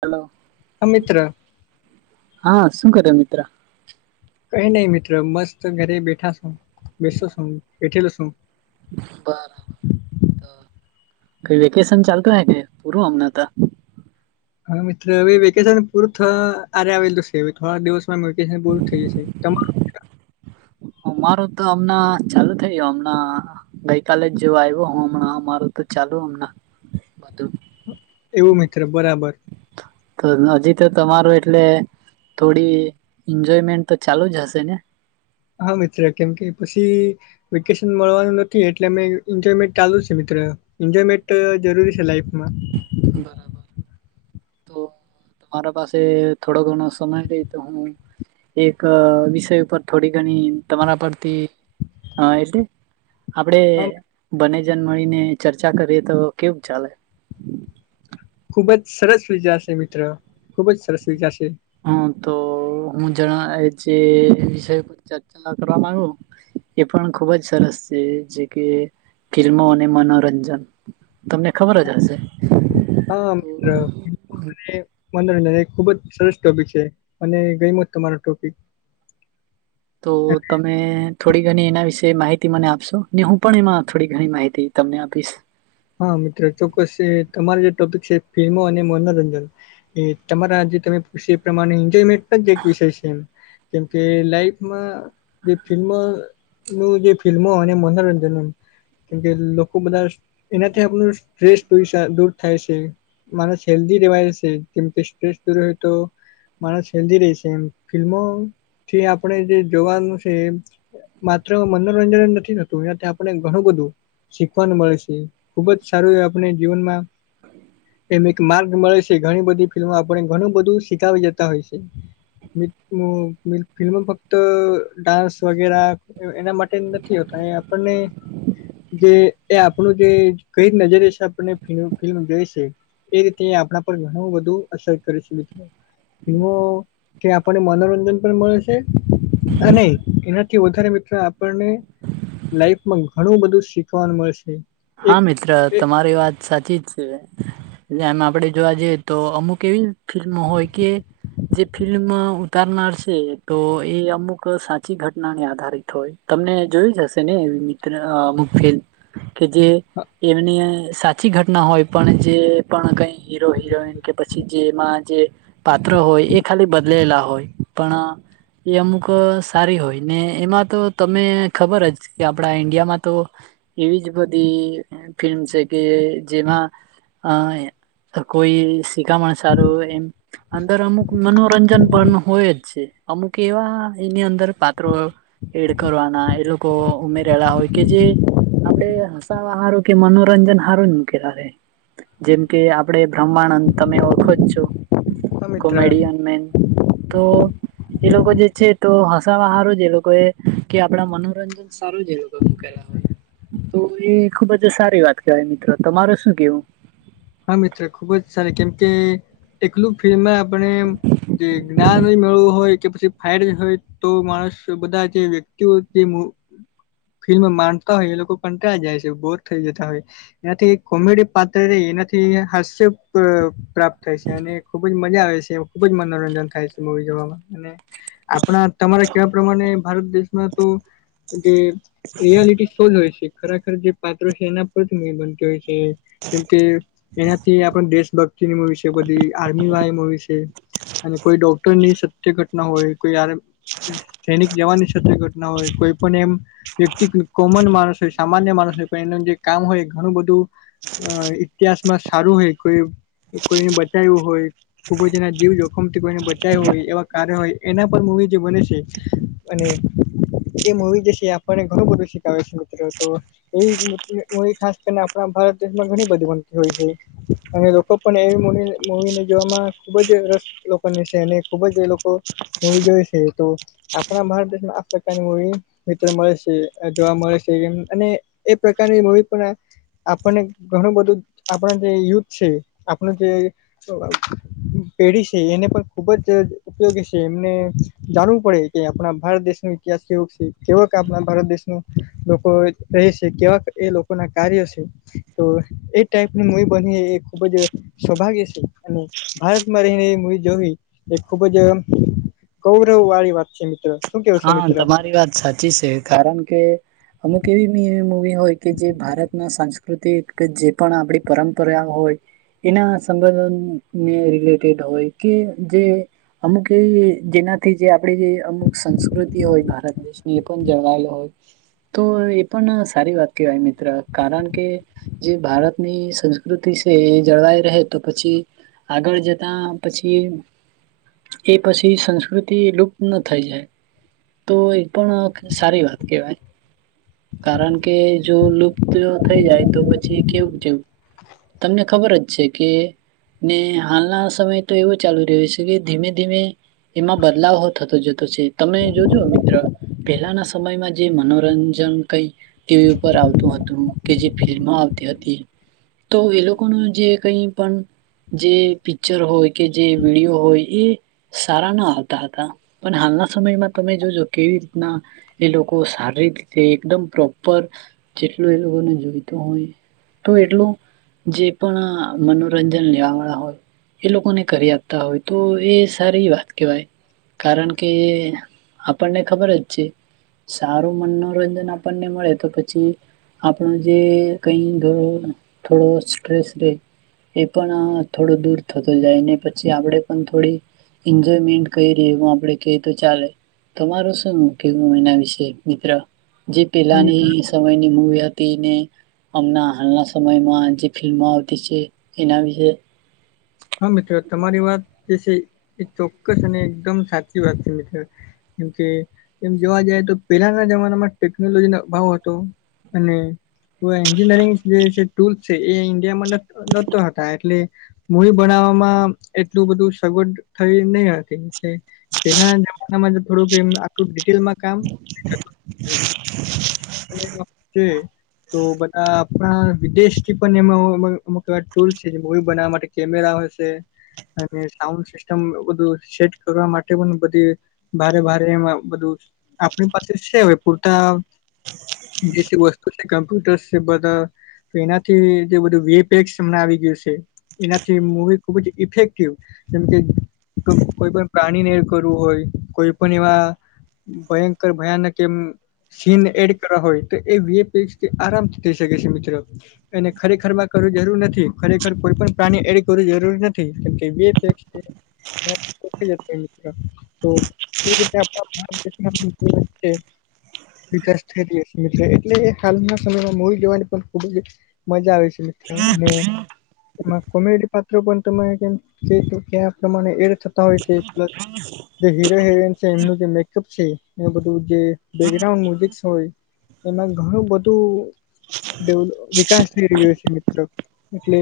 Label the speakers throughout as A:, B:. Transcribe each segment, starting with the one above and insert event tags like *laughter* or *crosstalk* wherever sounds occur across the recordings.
A: હહલો
B: હા મિત્ર
A: હા શું કર્યો મિત્ર?
B: કઈ નહી મિત્ર મસ્ત ઘરે બેઠા છો બેસો છું બેઠેલો છું
A: બરાબર કઈ વેકેશન ચાલતું હે કે પૂરું હમણા તો?
B: હા મિત્ર હવે વેકેશન પૂર થવા આરે આવેલું છે હવે થોડા દિવસ. પુરૂ થઈ જશે તમારૂ.
A: મારું તો હમણા ચાલુ થઇ ગય હમણાં ગઈકાલે જ જોવ આવ્યો હું હમણાં અમારું તો ચાલુ *inaudible*
B: એવું મિત્ર બરાબર.
A: તો હજી તો તમારે એટલે થોડી એન્જોયમેન્ટ તો ચાલુ જ હશે ને.
B: હા મિત્ર કેમ કે પછી વેકેશન મળવાનું નથી એટલે અમે એન્જોયમેન્ટ ચાલુ છે મિત્રો. એન્જોયમેન્ટ જરૂરી છે લાઈફમાં.
A: બરાબર તો મારા પાસે થોડો ઘણો સમય રહે તો હું એક વિષય ઉપર થોડી ઘણી તમારા પરથી એટલે આપડે
B: આમ
A: બને જણ મળીને ચર્ચા કરીએ તો કેવું ચાલે.
B: ખુબ જ સરસ વિચાર છે મિત્રો ખુબ જ સરસ વિચાર છે.
A: હા તો હું જણા એ જે વિષ ચર્ચા ના કરવા માંગુ. એ પણ ખુબ જ સરસ છે જે કે ફિલ્મો અને મનોરંજન તમને ખબર જ હશે.
B: હા
A: તો
B: મિત્ર. અને મનોરંજન એ ખુબ જ સરસ ટોપિક છે અને ગ્યેમો તમારો ટોપિક.
A: તો તમે થોડી ઘણી એના વિશે માહિતી મને આપશો? ને હું પણ એમાં થોડી ઘણી માહિતી તમને આપીશ.
B: હા મિત્રો ચોક્કસ તમારી જે ટોપિક છે ફિલ્મો અને મનોરંજન એ તમારા આજે તમે એ પ્રમાણે એન્જોયમેન્ટ એક વિષય છે એમ કેમકે લાઈફમાં જે ફિલ્મ નું જે ફિલ્મો અને મનોરંજન કેમકે લોકો બધા એનાથી આપણું સ્ટ્રેસ દૂર થાય છે. માણસ હેલ્દી રેવાય છે કેમ સ્ટ્રેસ દૂર હોય તો માણસ હેલ્ધી રહી છે એમ ફિલ્મોથી આપણે જે જોવાનું છે. માત્ર મનોરંજન નથી થતું આપને ઘણું બધું શીખવાનું મળે છે. ખુબ જ સારું એ આપણે જીવનમાં એમ એક માર્ગ મળે છે ઘણી બધી ફિલ્મો આપણને ઘણું બધું શીખાવી જતા હોય છે. મ ફિલ્મ ફક્ત ડાન્સ વગેરા એના માટે નથી હોતા એ આપણને જે એ આપણું જે કઈ નજરેશે આપણને ફિલ્મ જોઈશે એ રીતે આપણા પર ઘણું બધુ અસર કરે છે. ફિલ્મો કે આપણને મનોરંજન પણ મળે છે. નહી એનાથી વધારે મિત્રો આપણને લાઈફમાં ઘણું બધું શીખવાનું મળશે.
A: હા
B: એક
A: મિત્ર
B: એ
A: તમારી વાત સાચી જ છે એટ એમ આપડે જોવા જઈએ તો અમુક એવી ફિલ્મ હોય કે જે ફિલ્મમાં ઉતારનાર છે તો એ અમુક સાચી ઘટનાને આધારિત હોય તમને જોઈ જશે ને એવી અમુક ફાઇનલ મુ કે જે એમની અંદર સાચી સાછી ઘટના હોય પણ જે પણ કઈ હીરો હિરોઈન કે પછી જેમાં જે પાત્ર હોય એ ખાલી બદલેલા હોય પણ એ અમુક સારી હોય ને એમાં તો તમે ખબર જ કે આપડા ઈન્ડિયામાં તો એવી જ બધી *inaudible* ફિલ્મ છે કે જેમાં અહ કોઈ *unintelligible* સારું એમ, અંદર અમુક મનોરંજન પણ હોય જ છે. અમુક એવા એની અંદર પાત્રો એડ કરવાના એ લોકો ઉમેર *unintelligible* હોય કે જે આપણે આ *unintelligible* હારું કે મનોરંજન હારું જ મૂકેલા રહે. જેમ કે આપડે ભ્રમાનંદ, તમેય ઓળખો જ છો,
B: હા મિત્ર
A: કોમેડિયન મેન. તો એ લોકો જે છે તો હસા બહારો જ એ લોકો એ, કે આપડા મનોરંજન સારો જેવઈ મુકલાય. તો એ ખુબ જ સારી વાત કહેવાય મિત્રો તમારે શું કેવું?
B: હા મિત્ર ખુબ જ સારી કેમ કે એકલું ફિલ્મ આપને જે જ્ઞાન મેળવું હોય કે પછી ફાયર હોય તો માણસ બધા જે વ્યક્તિઓ જે ફિલ્મ ડતા હોય એ લોકો પણ ત્યાં જાય છે બોર થઈ જતા હોય. એનાથી કોમેડી પાત્ર એ થી હાસ્ય પ્રાપ્ત થાય છે અને ખુબ જ મજા આવે છે. ખુબ જ મનોરંજન થાય છે મવી જોવામાં, અને આપણા તમારે કેવા પ્રમાણે ભારત દેશમાં તો જે રિયાલિટી જ હોય છે ખરાખર જે પાત્રો છે એના પરથી મે બનત હોય છે, જેમ કે એનાથી આપણે દેશભક્તિ ની મુવી છે બધી આર્મી વાય મવી છે, અને કોઈ ડોક્ટર ની સત્ય ઘટના હોય કોઈ સૈનિક જવાનની સત્ય ઘટના હોય કોઈ પણ એમ. વ્યક્તિ કોમન માણસ હોય સામાન્ય માણસ હોય પણ એનું જે કામ હોય, ઘણું બધું અ ઇતિહાસ માં સારું હોય કોઈ કોઈને બચાવું હોય. ખૂબ જ એના જીવ જોખમ થી કોઈને બચાય હોય એવા કાર્ય હોય એના પર મૂવી જે બને છે. અને એ મૂવી જે છે આપણને ઘણું બધું શીખવે છે મિત્રો તો. એ ખાસ કરીને આપણા ભારત દેશમાં ઘણી બધી બનતી હોય છે. અને લોકો પણ એવી મવીને જોવામાં ખુબ જ રસ લોકો ને છે અને ખુબ જ એ લોકો મૂવી જોય છે તો આપણા ભારત દેશમાં આફ્રિકાની હો મિત્ર મળે છે જોવા મળે છે અને એ પ્રકારની મમ્મી પણ. આપણને ઘણું બધું આપણા જે યુથ છે આપણું જે *inaudible* પેઢી છે એને પણ ખુબ જ ઉપયોગી છે એમને જાણવું પડે કે આપણા ભારત દેશનો ઇતિહાસ કેવો છે કેવ કે આપણા ભારત દેશનું લોકો રહે છે કેવા એ લોકો ના કાર્ય છે તો એ ટાઇપ ની મુવી બની એ ખૂબ જ સૌભાગ્ય છે અને ભારતમાં રહીને એ મૂવી જોવી એ ખુબ જ ગૌરવ વાળી વાત છે મિત્ર શું કેવું છો
A: હા
B: મિત્ર
A: તમારી વાત સાચી શે કારણ કે અમુક એવી બી મુૂવી હોય કે જે ભારતના સાંસ્કૃતિક જે પણ આપણી પરંપરા હોય એના સંબંધોને રિલેટેડ હોય કે જે અમુક એ જેનાથી જે આપે જે અમુક સંસ્ પ્રકૃતિ હોય ભારત દેશની એ પણ જળવાય હોય તો એ પણ સારી વાત કહેવાય મિત્ર કારણ કે જે ભારતની સંસ્કૃતિ શે એ જળવાઈ રહે તો પછી આગળ જતા પછી એ પછી સંસ્કૃતિ લુપ્ત ન થઈ જાય તો એ પણ સારી વાત કેહેવાય કારણ કે જો લુપ્ત થઈ જાય તો પછી કેવું કેવું તમને ખબર જ છે કે ને હાલના સમય તો એવું ચાલુ રહ્યું છે કે ધીમે ધીમે એમાં બદલાવ હો થતો જતો છે તમે જોજો મિત્ર પેલાના સમયમાં જે મનોરંજન કઈ ટીવી ઉપર આવતું હતું કે જે ફિલ્મ આવતી હતી તો એ લોકો નો જે કઈ પણ જે પિક્ચર હોય કે જે વિડીયો હોય ઈ સારા ના આવતા હતા. પણ હાલના સમયમાં તમે જોજો કેવી રીતના એ લોકો સારી રીતે એકદમ પ્રોપર જેટલું એ લોકોને જોઈતું હોય તો એટલું જે પણ આ મનો રંજન લેવા વાળા હોય, એ લોકોને કરી આપતા હોય, તો એ સારી વાત કહેવાય. કારણ કે આપણને ખબર જ છે સારું મનોરંજન આપણને મળે તો પછી આપણો જે કંઈ ઘણો થોડો સ્ટ્રેસ રેય એ પણ આ થોડો દૂર થતો જાય ને પછી આપણેે પણ થોડી એન્જોયમેન્ટ કંઈ રહી એવું આપડે કહી તો ચાલે. તમારું શું *unintelligible* એના વિશે મિત્ર? જે
B: હા મિત્ર
A: પહેલાની સમયની મૂવી હતી ઈ ને, અમના હાલના સ સમયમાં જે ફિલ્મો આવતી છે એના વિશેે?
B: હા મિત્ર. તમારી વાત જે છે એ ચોક્કસ અને એકદમ સાચી વાત છે મિત્ર. કેમ કે એમ જોવા જાય તો પેલાના જમાનામાં ટેકનોલોજીનો અભાવ હતો અને કોઈ એન્જિનિયરિંગ જે છે ટૂલ્સ છે એ ઇન્ડિયામાં નત નહોતા હતા એટલે મૂવી બનાવવામાં એટલું બધું સગવડ થઈ નહીં હતી એટલે પહેલાના જમાનામાં જે થોડુંક એમ આટલું ડિટેલમાં કામ કે તો બધા આપણા વિદેશથી પણ એમાં અમુલ અમુક એવા ટુલ છે જે મૂવી બનાવવા માટે કેમેરા હશે, અને સાઉન્ડ સિસ્ટમ બધું સેટ કરવા માટે પણ બધી ભારે-ભારે એમાં બધું આપણી પાસે છે હવે પૂરતા. જે થી વસ્તુ છે કમ્પ્યુટર જે બધા એનાથી જે બધું વીપેક્ અમના આવી ગયું છે એનાથી મૂવી ખુબ જ ઇફેક્ટિવ જેમ કે કોઈ પણ પ્રાણીને એ કરવું હોય કોઈ પણ એમાં ભયંકર ભયાનક એમ સીન એડ કરવા હોય તો એ વીપેક્ષ થી આરામથી થઈ શકે છે મિત્ર એને ખરેખર માં કરવું જરૂર નથી ખરેખર કોઈ પણ પ્રાણી એડ કરવું જરૂર નથી કેમકે વિપેક્ષ છે હ કો જ મિત્ર તો એ રીતે આપ ભારતે દેશમા *unintelligible* છે વિકાસ થઈ રહિયો છે મિત્ર એટલે એ હાલના સમયમાં મૂવી જોવાની પણ ખુબ જ મજા આવે છે *unintelligible* એમાં કોમેડી પાત્રો પણ તમે કેમ ક્યા પ્રમાણે એડ થતા હોય છે પ્લસ જે હીરો હિરોઈન છે એમનું જે મેકઅપ છે એ બધું જે બેકગ્રાઉન્ડ મ્યુઝિક હોય એમાં ઘણું બધું દે વિકાસ થઈ રહ્યો છે મિત્ર એટલે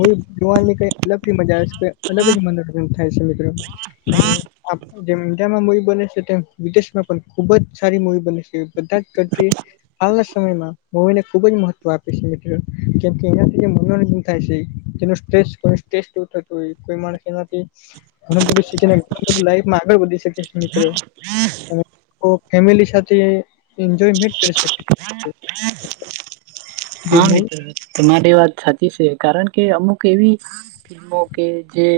B: હું એ જોવાનની કઈ અલગ જ મજા આવે છે અલગ જ મનોરંજન થાય છે મી *unintelligible* અને આખુ જેમ ઈન્ડિયામાં મવી બને છે તેમ વિદેશમાં પણ ખુબ જ સારી મવી બને છે બઘા કન્ટ્રી હાલના સમયમાં મવીને ખુબ જ મહત્વ આપે છે મિત્ર જેમકે એનાથી જે મનોરંજન થાય છે જે નો સ્ટ્રેસ કો સ્ટ્રેસ દૂર થતું હોય કોઈ માણસ એમાથી ઘણું બધું શીખે ને ઘણું બધું લાઈફમાં આગળ વધી શકે મિત્ર અને કોઈ ફેમિલી સાથે એન્જોયમેન્ટ કરી શકે છે જે
A: હા
B: મૂવી
A: મિત્ર તમારી વાત સાચી સે. કારણ કે અમુક એવી *inaudible* જે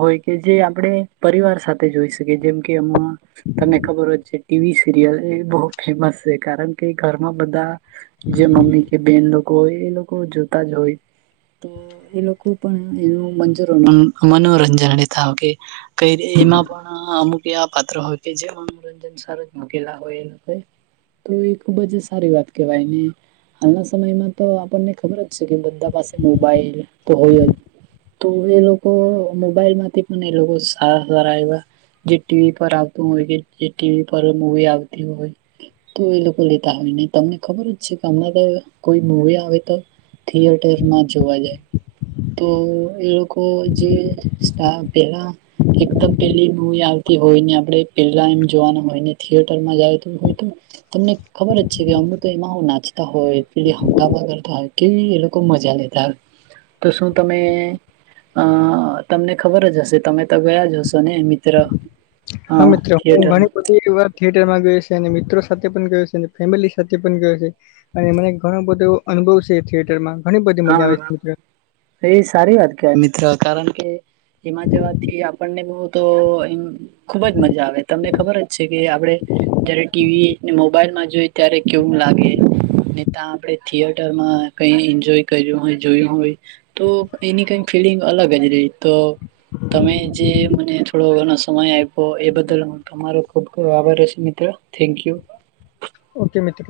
A: હોય કે જે આપણે પરિવાર સાથે જોઈ શકીએ, જેમ કે એમાં તમને ખબર હોય છે ટી વી સિરિયલ એ બહુ ફેમસ છે, કારણ કે ઘરમાં બધા જે મમ્મી કે બહેન લોકો હોય એ લોકો જોતા જ હોય. તો એ લોકો પણ એનું મંજોરનર મનોરંજન *unintelligible* કંઈરી એમાં પણ અમુક એવા પાત્ર હોય કે જે *inaudible* *inaudible* તો ઈ ખુબ જ સારી વાત કેવાયને હાલના સમયમાં તો આપણને ખબર જ છે કે બધા પાસે મોબાઈલ તો હોય જ. તો એ લોકો મોબાઈલ માંથી પણ એ લોકો સારા-સારા એવા જે ટી વી પર આવતું હોય કે જે ટી વી પર મુવી આવતી હોય તો એ લોક *unintelligible* હોય, ને તમને ખબર જ છે કે હમણાં તો કાંઈ કોઈ મુવી આવે તો થિયેટર માં જોવા જાય. તો એ લોકો જે *unintelligible* પહેલા એકદમ પેલી મૂવી આવતી હોય ને આપણે પેલા એમ જોવાના હોય ને થિયેટર માં જાય તો હોય તો તમને ખબર જ છે કે અમુકો એમાં નાચતા હોય, પહેલી હંગમાા કરતા હોય, કેવી એ લોકો મજા લેતા હોય. તો શું તમે અહ તમને ખબર જ હશે તમે તો ગયા જ હશો ને મિત્ર!
B: હા મિત્ર. હું ઘણી બધ *unintelligible* વાર થિયેટરમાં ગયો સે, અને મિત્રો સાથે પણ ગયો સે, અને ફેમિલી સાથે પણ ગયો સે. અને મને ઘણો બધો એવો અનુભવ સે થિયેટર માં. ઘણી બધી મજા આવે છે
A: હા
B: મિત્ર.
A: એ સારી વાત કહેવાય મિત્ર, કારણ કે એમાં જવાથી આપણને બહું તો એમ ખુબ જ મજા આવે તમને ખબર જ છે કે આપડે જયારે ટી વી ને મોબાઈલમાં જોઈ ત્યારે કેવું લાગેને ને ત્યાં આપે થિયટર માં કઈ એન્જોય કર્યું હોય જોયું હોય તો એની કઈ ફિલિંગ અલગ જ રહી તો તમે જે મને થોડો ઘો સમય આપો એ બદલ તમારો ખૂબ ખૂબ આભાર રહેશે મિત્ર, થેન્ક યુ.
B: ઓકે મિત્ર.